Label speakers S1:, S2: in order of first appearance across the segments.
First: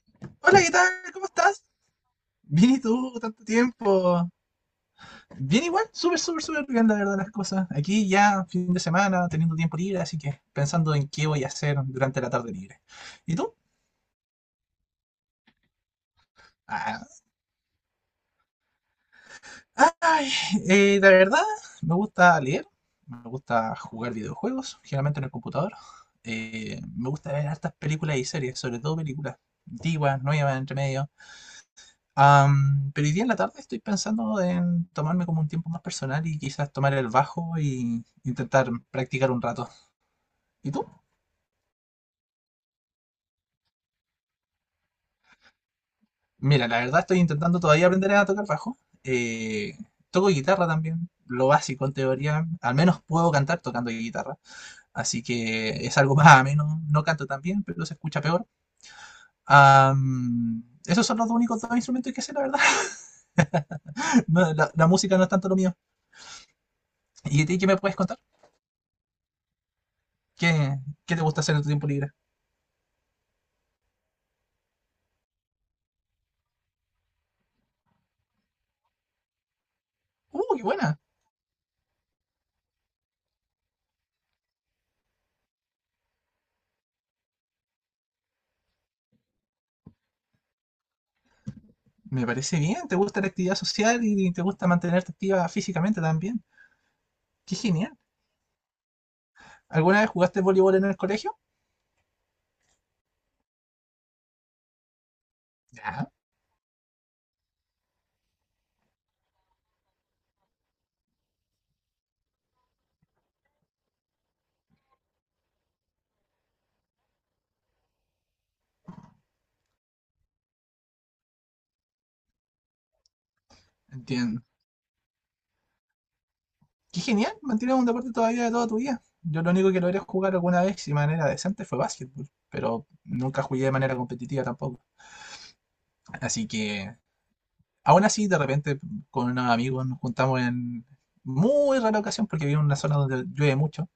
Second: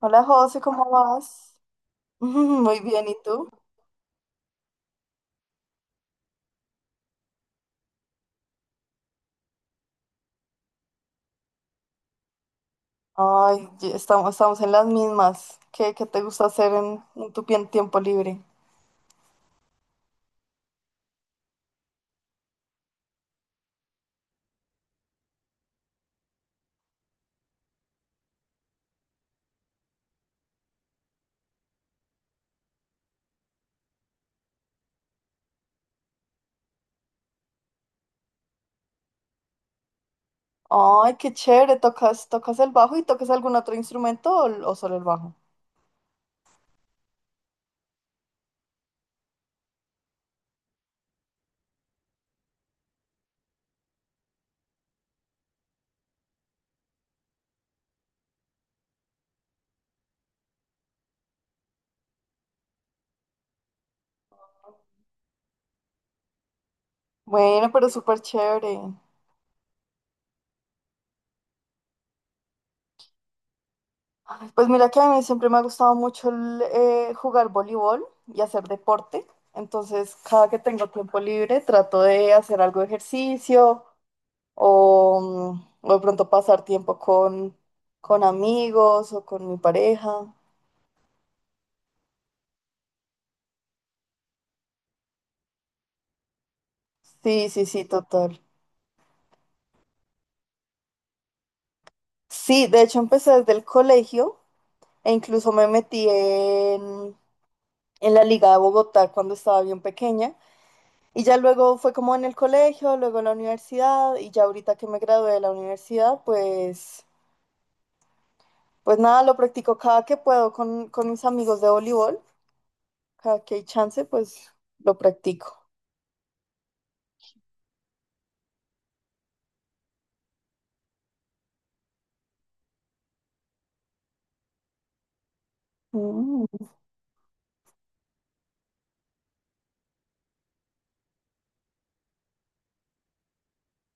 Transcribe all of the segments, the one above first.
S1: Hola José,
S2: Hola, ¿qué tal?
S1: ¿cómo
S2: ¿Cómo
S1: vas?
S2: estás? Bien,
S1: Muy
S2: ¿y
S1: bien,
S2: tú?
S1: ¿y
S2: Tanto
S1: tú?
S2: tiempo. Bien igual, súper, súper, súper bien, la verdad, las cosas. Aquí ya, fin de semana, teniendo tiempo libre, así que pensando en qué voy a hacer durante la tarde libre. ¿Y tú?
S1: Ay, estamos en las mismas. ¿Qué te gusta hacer
S2: Ah,
S1: en tu tiempo libre?
S2: ay, la verdad, me gusta leer, me gusta jugar videojuegos, generalmente en el computador. Me gusta ver hartas películas y series, sobre todo películas antiguas, nuevas, entre medio. Pero hoy día en la tarde estoy pensando en tomarme como un tiempo más personal y quizás tomar el bajo y intentar practicar un rato. ¿Y tú?
S1: Ay, qué chévere, ¿tocas el bajo y tocas algún otro instrumento o solo el bajo?
S2: Mira, la verdad estoy intentando todavía aprender a tocar bajo. Toco guitarra también, lo básico en teoría. Al menos puedo cantar tocando guitarra. Así que es algo más ameno. No canto tan bien, pero se escucha peor. Esos son los dos únicos dos instrumentos que sé, la verdad. No, la música no es tanto lo mío. ¿Y a ti qué
S1: Bueno,
S2: me
S1: pero
S2: puedes
S1: súper
S2: contar?
S1: chévere.
S2: ¿Qué, qué te gusta hacer en tu tiempo libre?
S1: Ay, pues mira que a mí siempre me ha gustado mucho jugar voleibol y hacer deporte. Entonces,
S2: ¡Uh,
S1: cada que
S2: qué
S1: tengo
S2: buena!
S1: tiempo libre, trato de hacer algo de ejercicio o, o de pronto pasar tiempo con amigos o con mi pareja.
S2: Me parece bien, te gusta la actividad social y te gusta mantenerte activa físicamente también.
S1: Sí,
S2: Qué
S1: sí, sí,
S2: genial.
S1: total.
S2: ¿Alguna vez jugaste voleibol en el colegio?
S1: Sí, de hecho empecé desde el colegio e incluso me metí
S2: Ya,
S1: en la Liga de Bogotá cuando estaba bien pequeña. Y ya luego fue como en el colegio, luego en la universidad y ya ahorita que me gradué de la universidad, pues, pues nada, lo practico cada que puedo con mis amigos de voleibol. Cada que hay chance,
S2: entiendo.
S1: pues lo practico.
S2: Qué genial, mantienes un deporte todavía de toda tu vida. Yo lo único que logré jugar alguna vez si de manera decente fue básquetbol, pero nunca jugué de manera competitiva tampoco. Así
S1: Mm.
S2: que, aún así, de repente con unos amigos nos juntamos en muy rara ocasión porque vivo en una zona donde llueve mucho.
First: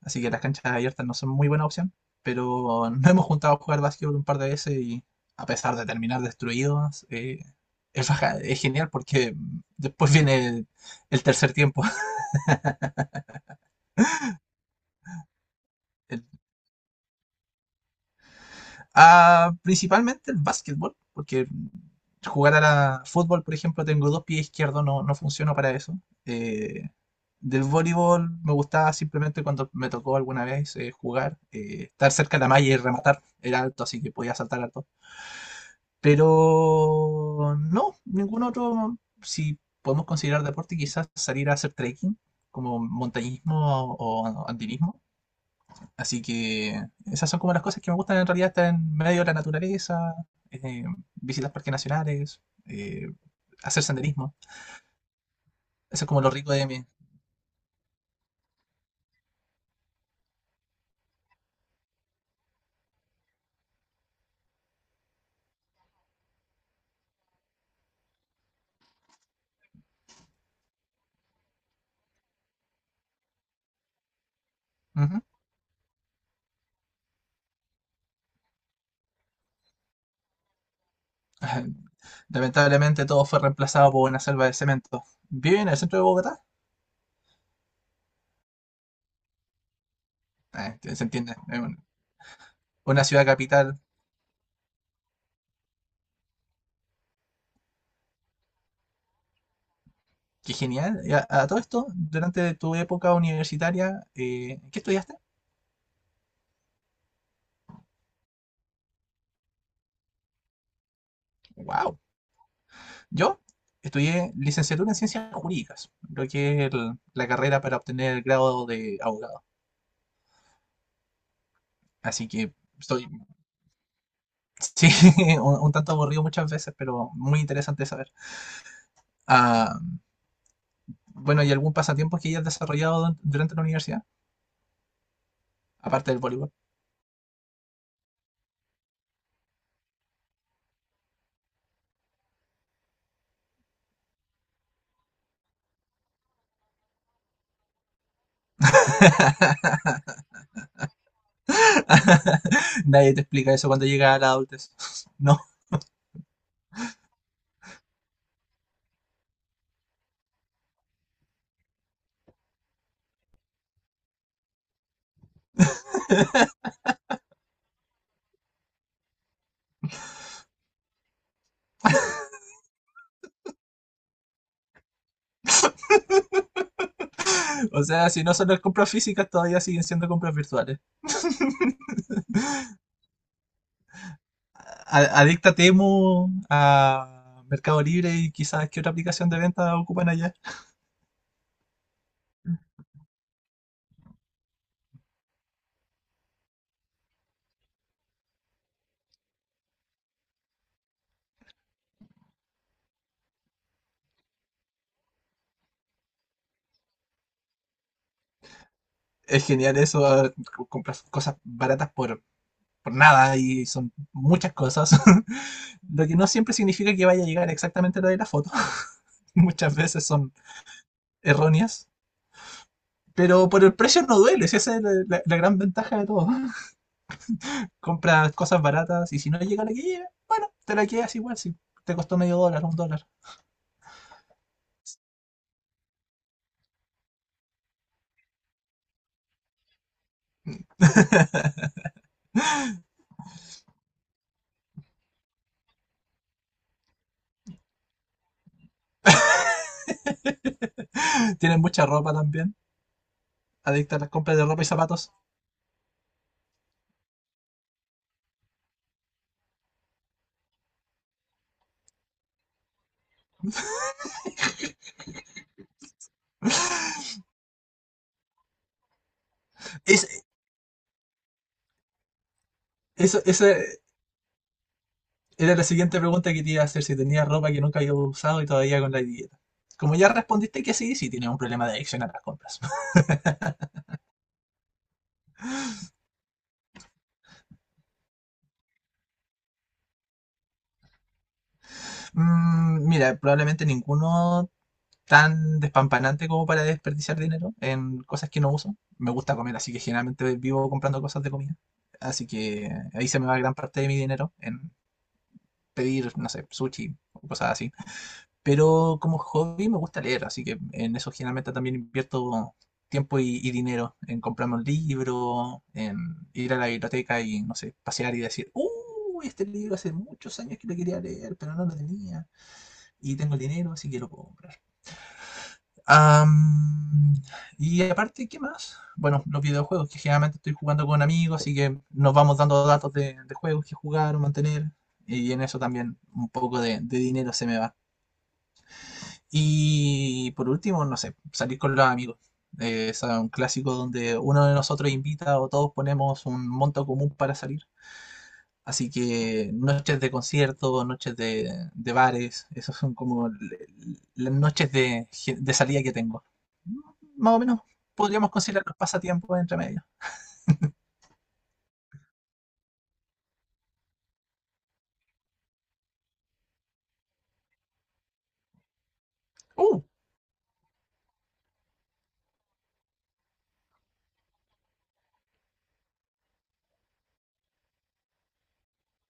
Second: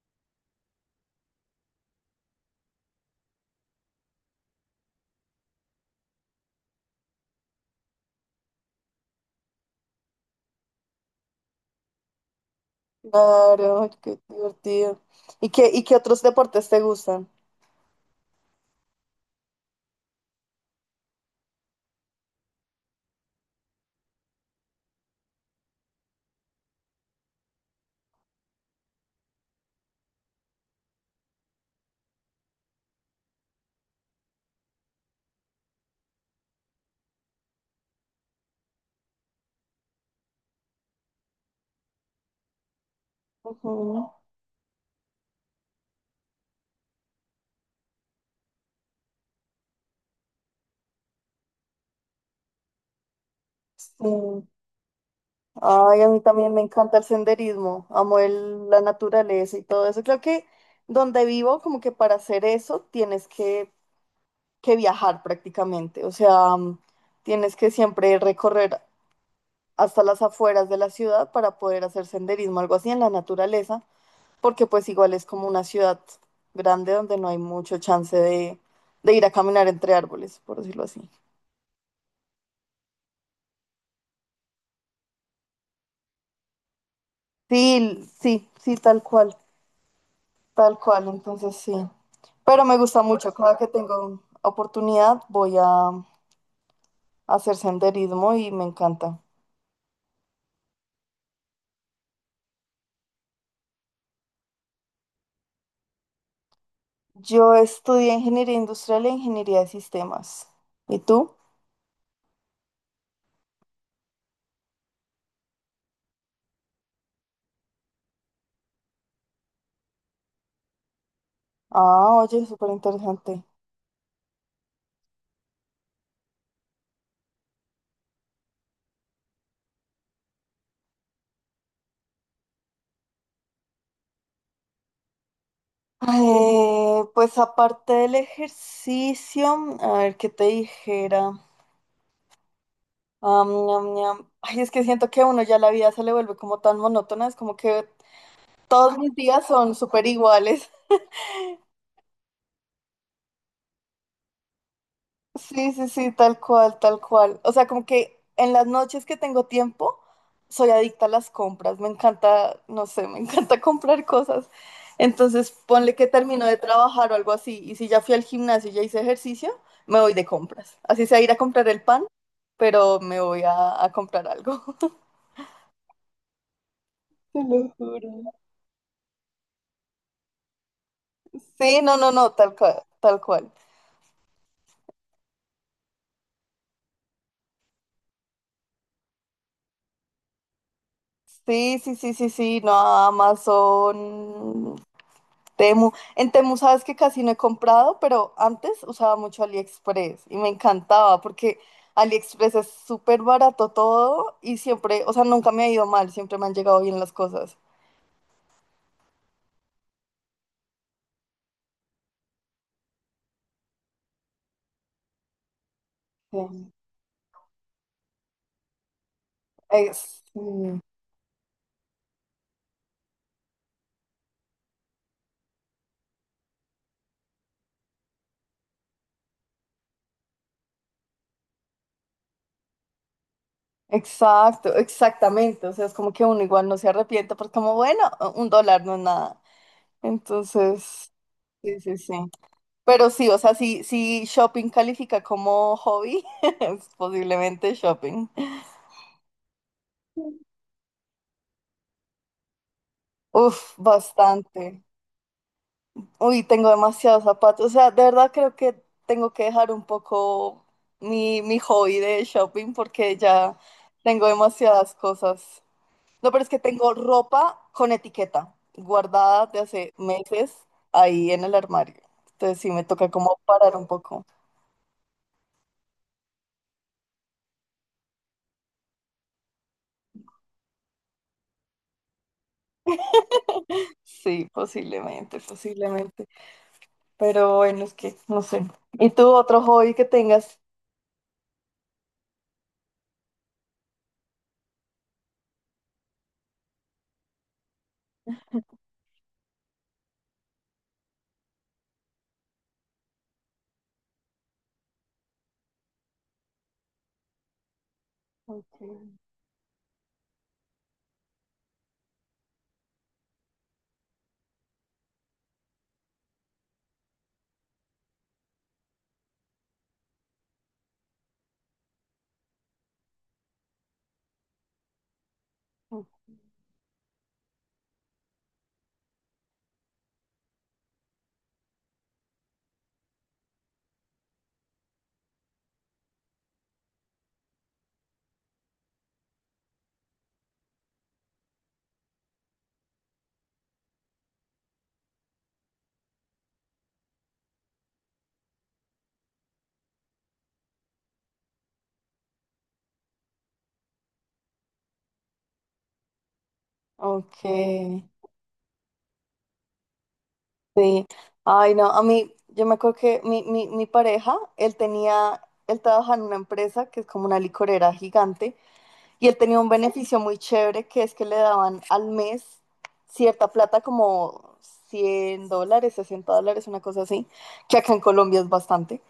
S2: Así que las canchas abiertas no son muy buena opción. Pero nos hemos juntado a jugar básquetbol un par de veces y a pesar de terminar destruidos, es genial porque después viene el tercer tiempo.
S1: Claro, ay, qué divertido. ¿Y qué otros
S2: El-
S1: deportes te gustan?
S2: principalmente el básquetbol, porque jugar a fútbol, por ejemplo, tengo dos pies izquierdos, no, no funciona para eso. Eh, del voleibol me gustaba simplemente cuando me tocó alguna vez jugar, estar cerca de la malla y rematar. Era alto, así que podía saltar alto. Pero no, ningún otro, si podemos considerar deporte, quizás salir a hacer trekking, como montañismo o andinismo. Así que esas son como las cosas que me gustan en realidad, estar en medio de la naturaleza, eh, visitar parques nacionales, eh, hacer senderismo.
S1: Ujú, sí. Ay,
S2: Eso
S1: a
S2: es
S1: mí
S2: como lo rico
S1: también me
S2: de mí.
S1: encanta el senderismo, amo la naturaleza y todo eso. Creo que donde vivo, como que para hacer eso, que viajar prácticamente. O sea, tienes que siempre recorrer hasta las afueras de la ciudad para poder hacer senderismo, algo así en la naturaleza. Porque pues igual
S2: Ujú.
S1: es como una ciudad grande donde no hay mucho chance de ir a caminar entre árboles, por decirlo así.
S2: Lamentablemente todo fue reemplazado por una selva de cemento. ¿Viven en el centro de Bogotá?
S1: Sí, sí, sí, tal
S2: Se
S1: cual,
S2: entiende,
S1: entonces
S2: es
S1: sí. Pero me gusta
S2: una ciudad
S1: mucho, cada que
S2: capital.
S1: tengo oportunidad voy a hacer senderismo y me encanta.
S2: Qué genial. Y a todo esto, durante tu época universitaria, ¿qué estudiaste?
S1: Yo estudié ingeniería industrial e ingeniería de sistemas. ¿Y tú?
S2: Wow. Yo estudié licenciatura en ciencias jurídicas, lo que es la carrera para obtener el grado de abogado.
S1: Ah,
S2: Así
S1: oye,
S2: que
S1: súper
S2: estoy,
S1: interesante.
S2: sí, un tanto aburrido muchas veces, pero muy interesante saber. Ah, bueno, ¿y algún pasatiempo que hayas desarrollado durante la universidad? Aparte del voleibol.
S1: Pues aparte del ejercicio, a ver qué te dijera. Am, ñam, ñam. Ay, es que siento que a uno ya la vida se le vuelve como tan monótona, es como que todos mis días son súper iguales.
S2: Nadie te explica eso cuando llegas a la adultez. No.
S1: Sí, sí, sí, tal cual, tal cual. O sea, como que en las noches que tengo tiempo, soy adicta a las compras. Me encanta, no sé, me encanta comprar cosas. Entonces, ponle que termino de trabajar o algo así. Y si ya fui al gimnasio y ya hice ejercicio, me voy de compras. Así sea ir a comprar el pan, pero me voy a comprar algo. Te lo
S2: O
S1: juro.
S2: sea, si no son las compras físicas, todavía siguen siendo compras virtuales.
S1: Sí, no, no, no, tal cual, tal cual.
S2: Adicta a Temu, a Mercado Libre y quizás qué otra aplicación de venta ocupan allá.
S1: Sí, sí, sí, sí, sí, no, Amazon, Temu. En Temu sabes que casi no he comprado, pero antes usaba mucho AliExpress y me encantaba porque AliExpress es súper barato todo y siempre, o sea, nunca me ha ido mal, siempre me han llegado bien las cosas.
S2: Es genial eso, compras cosas baratas por nada y son muchas cosas. Lo que no siempre
S1: Sí.
S2: significa que vaya a llegar exactamente lo de la foto. Muchas veces
S1: Ex-
S2: son
S1: mm,
S2: erróneas. Pero por el precio no duele, si esa es la gran ventaja de todo. Compras cosas baratas y si no llega la que llega, bueno, te la quedas igual si te costó medio dólar, un dólar.
S1: exacto, exactamente. O sea, es como que uno igual no se arrepiente porque como, bueno, un dólar no es nada. Entonces, sí, sí, sí. Pero sí, o sea, si shopping califica como hobby, es posiblemente shopping.
S2: Tienen mucha ropa también.
S1: Uf,
S2: Adicta a las compras de
S1: bastante.
S2: ropa y zapatos.
S1: Uy, tengo demasiados zapatos. O sea, de verdad creo que tengo que dejar un poco mi hobby de shopping porque ya tengo demasiadas cosas. No, pero es que tengo ropa con etiqueta guardada de hace
S2: Es,
S1: meses ahí en el armario. Entonces sí, me toca
S2: eso,
S1: como
S2: esa
S1: parar un poco.
S2: era la siguiente pregunta que te iba a hacer, si tenías ropa que nunca había usado y todavía con la etiqueta. Como ya respondiste que sí, sí tienes un problema de adicción a las compras.
S1: Sí, posiblemente, posiblemente. Pero bueno, es que no sé. ¿Y tú otro hobby que tengas?
S2: Mm, mira, probablemente ninguno tan despampanante como para desperdiciar dinero en cosas que no uso. Me gusta comer, así que generalmente vivo comprando cosas de comida. Así que ahí se me va gran parte de mi dinero en pedir, no sé, sushi o cosas así.
S1: Ok,
S2: Pero como hobby me gusta leer, así que en eso generalmente también invierto tiempo y dinero, en comprarme un libro, en ir a la biblioteca y, no sé, pasear y decir, "¡Uy, este libro hace muchos años que lo quería leer, pero no lo tenía! Y tengo el dinero, así que lo puedo comprar". Am, y aparte, ¿qué más? Bueno, los videojuegos, que generalmente estoy jugando con amigos, así que nos vamos dando datos de, juegos que jugar o mantener, y en eso también un poco de dinero se me va. Y por último, no sé, salir con los amigos. Es un clásico donde uno de nosotros invita o todos ponemos un monto común para salir. Así que noches de conciertos, noches de bares, esas son como las noches de salida que tengo. Más o menos
S1: ok,
S2: podríamos considerar los pasatiempos entre medio.
S1: sí. Ay, no, a mí, yo me acuerdo que mi pareja, él trabajaba en una empresa que es como una licorera gigante y él tenía un
S2: ¡Uh!
S1: beneficio muy chévere que es que le daban al mes cierta plata como 100 dólares, 60 dólares, una cosa así, que acá en Colombia es bastante,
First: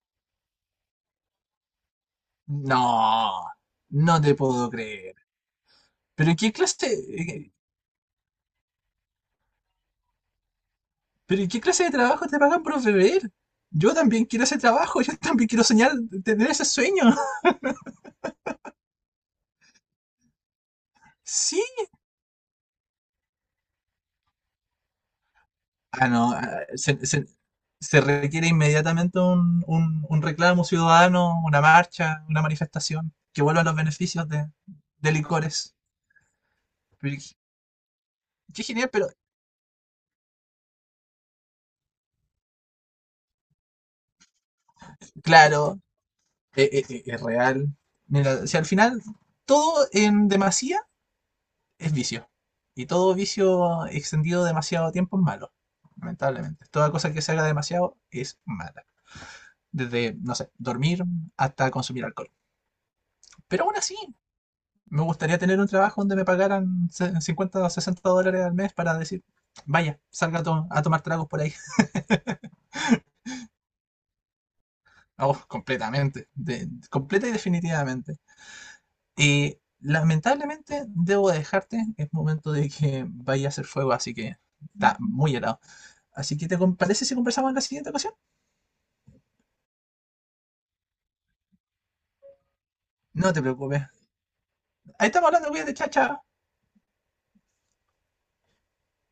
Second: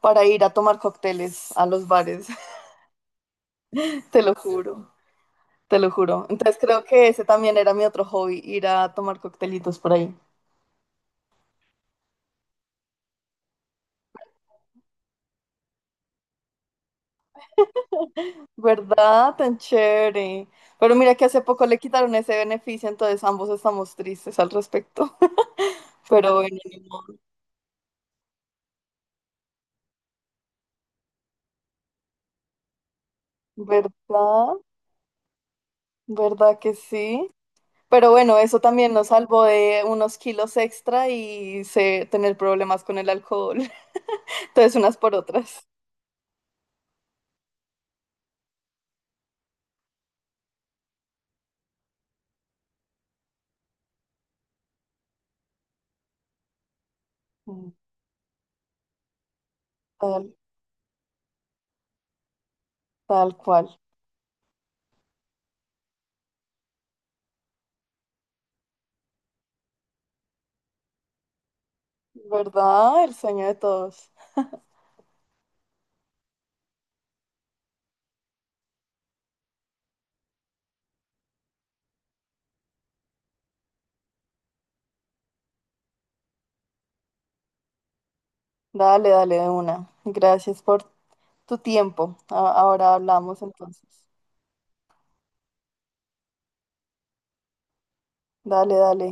S1: para ir a tomar cócteles a los bares.
S2: No, no
S1: Te lo
S2: te puedo
S1: juro.
S2: creer.
S1: Te lo juro.
S2: Pero ¿qué
S1: Entonces creo
S2: clase,
S1: que ese
S2: eh,
S1: también era mi otro hobby, ir a tomar coctelitos por ahí.
S2: Pero ¿y qué clase de trabajo te pagan por beber? Yo también quiero ese trabajo, yo también quiero soñar, tener ese sueño.
S1: ¿Verdad? Tan chévere. Pero mira que hace
S2: Sí.
S1: poco le quitaron ese beneficio, entonces ambos estamos tristes al respecto.
S2: Ah, no,
S1: Pero bueno,
S2: ah,
S1: ni
S2: se,
S1: modo.
S2: se- se requiere inmediatamente un, un reclamo ciudadano, una marcha, una manifestación, que vuelvan los beneficios
S1: ¿Verdad?
S2: de licores.
S1: ¿Verdad que
S2: Pero
S1: sí?
S2: Qué
S1: Pero bueno, eso
S2: qué genial,
S1: también nos
S2: pero
S1: salvó de unos kilos extra y tener problemas con el alcohol. Entonces unas por otras.
S2: claro, es, real. Mira, si al final todo en demasía es vicio. Y todo vicio extendido demasiado tiempo es malo, lamentablemente. Toda cosa que se haga
S1: Mm,
S2: demasiado es mala. Desde,
S1: tal,
S2: no sé, dormir hasta consumir alcohol.
S1: tal
S2: Pero aún
S1: cual.
S2: así, me gustaría tener un trabajo donde me pagaran 50 o 60 dólares al mes para decir, vaya, salga a, a tomar tragos por ahí.
S1: ¿Verdad? El sueño de todos.
S2: Oh, completamente, completa y definitivamente. Y lamentablemente debo dejarte, es momento de que vaya a hacer fuego, así que está muy helado. Así que te parece si conversamos en la siguiente ocasión.
S1: Dale, dale de una. Gracias por tu tiempo. A- Ahora
S2: No
S1: hablamos
S2: te
S1: entonces.
S2: preocupes. Ahí estamos hablando, cuídate, chacha.
S1: Dale, dale.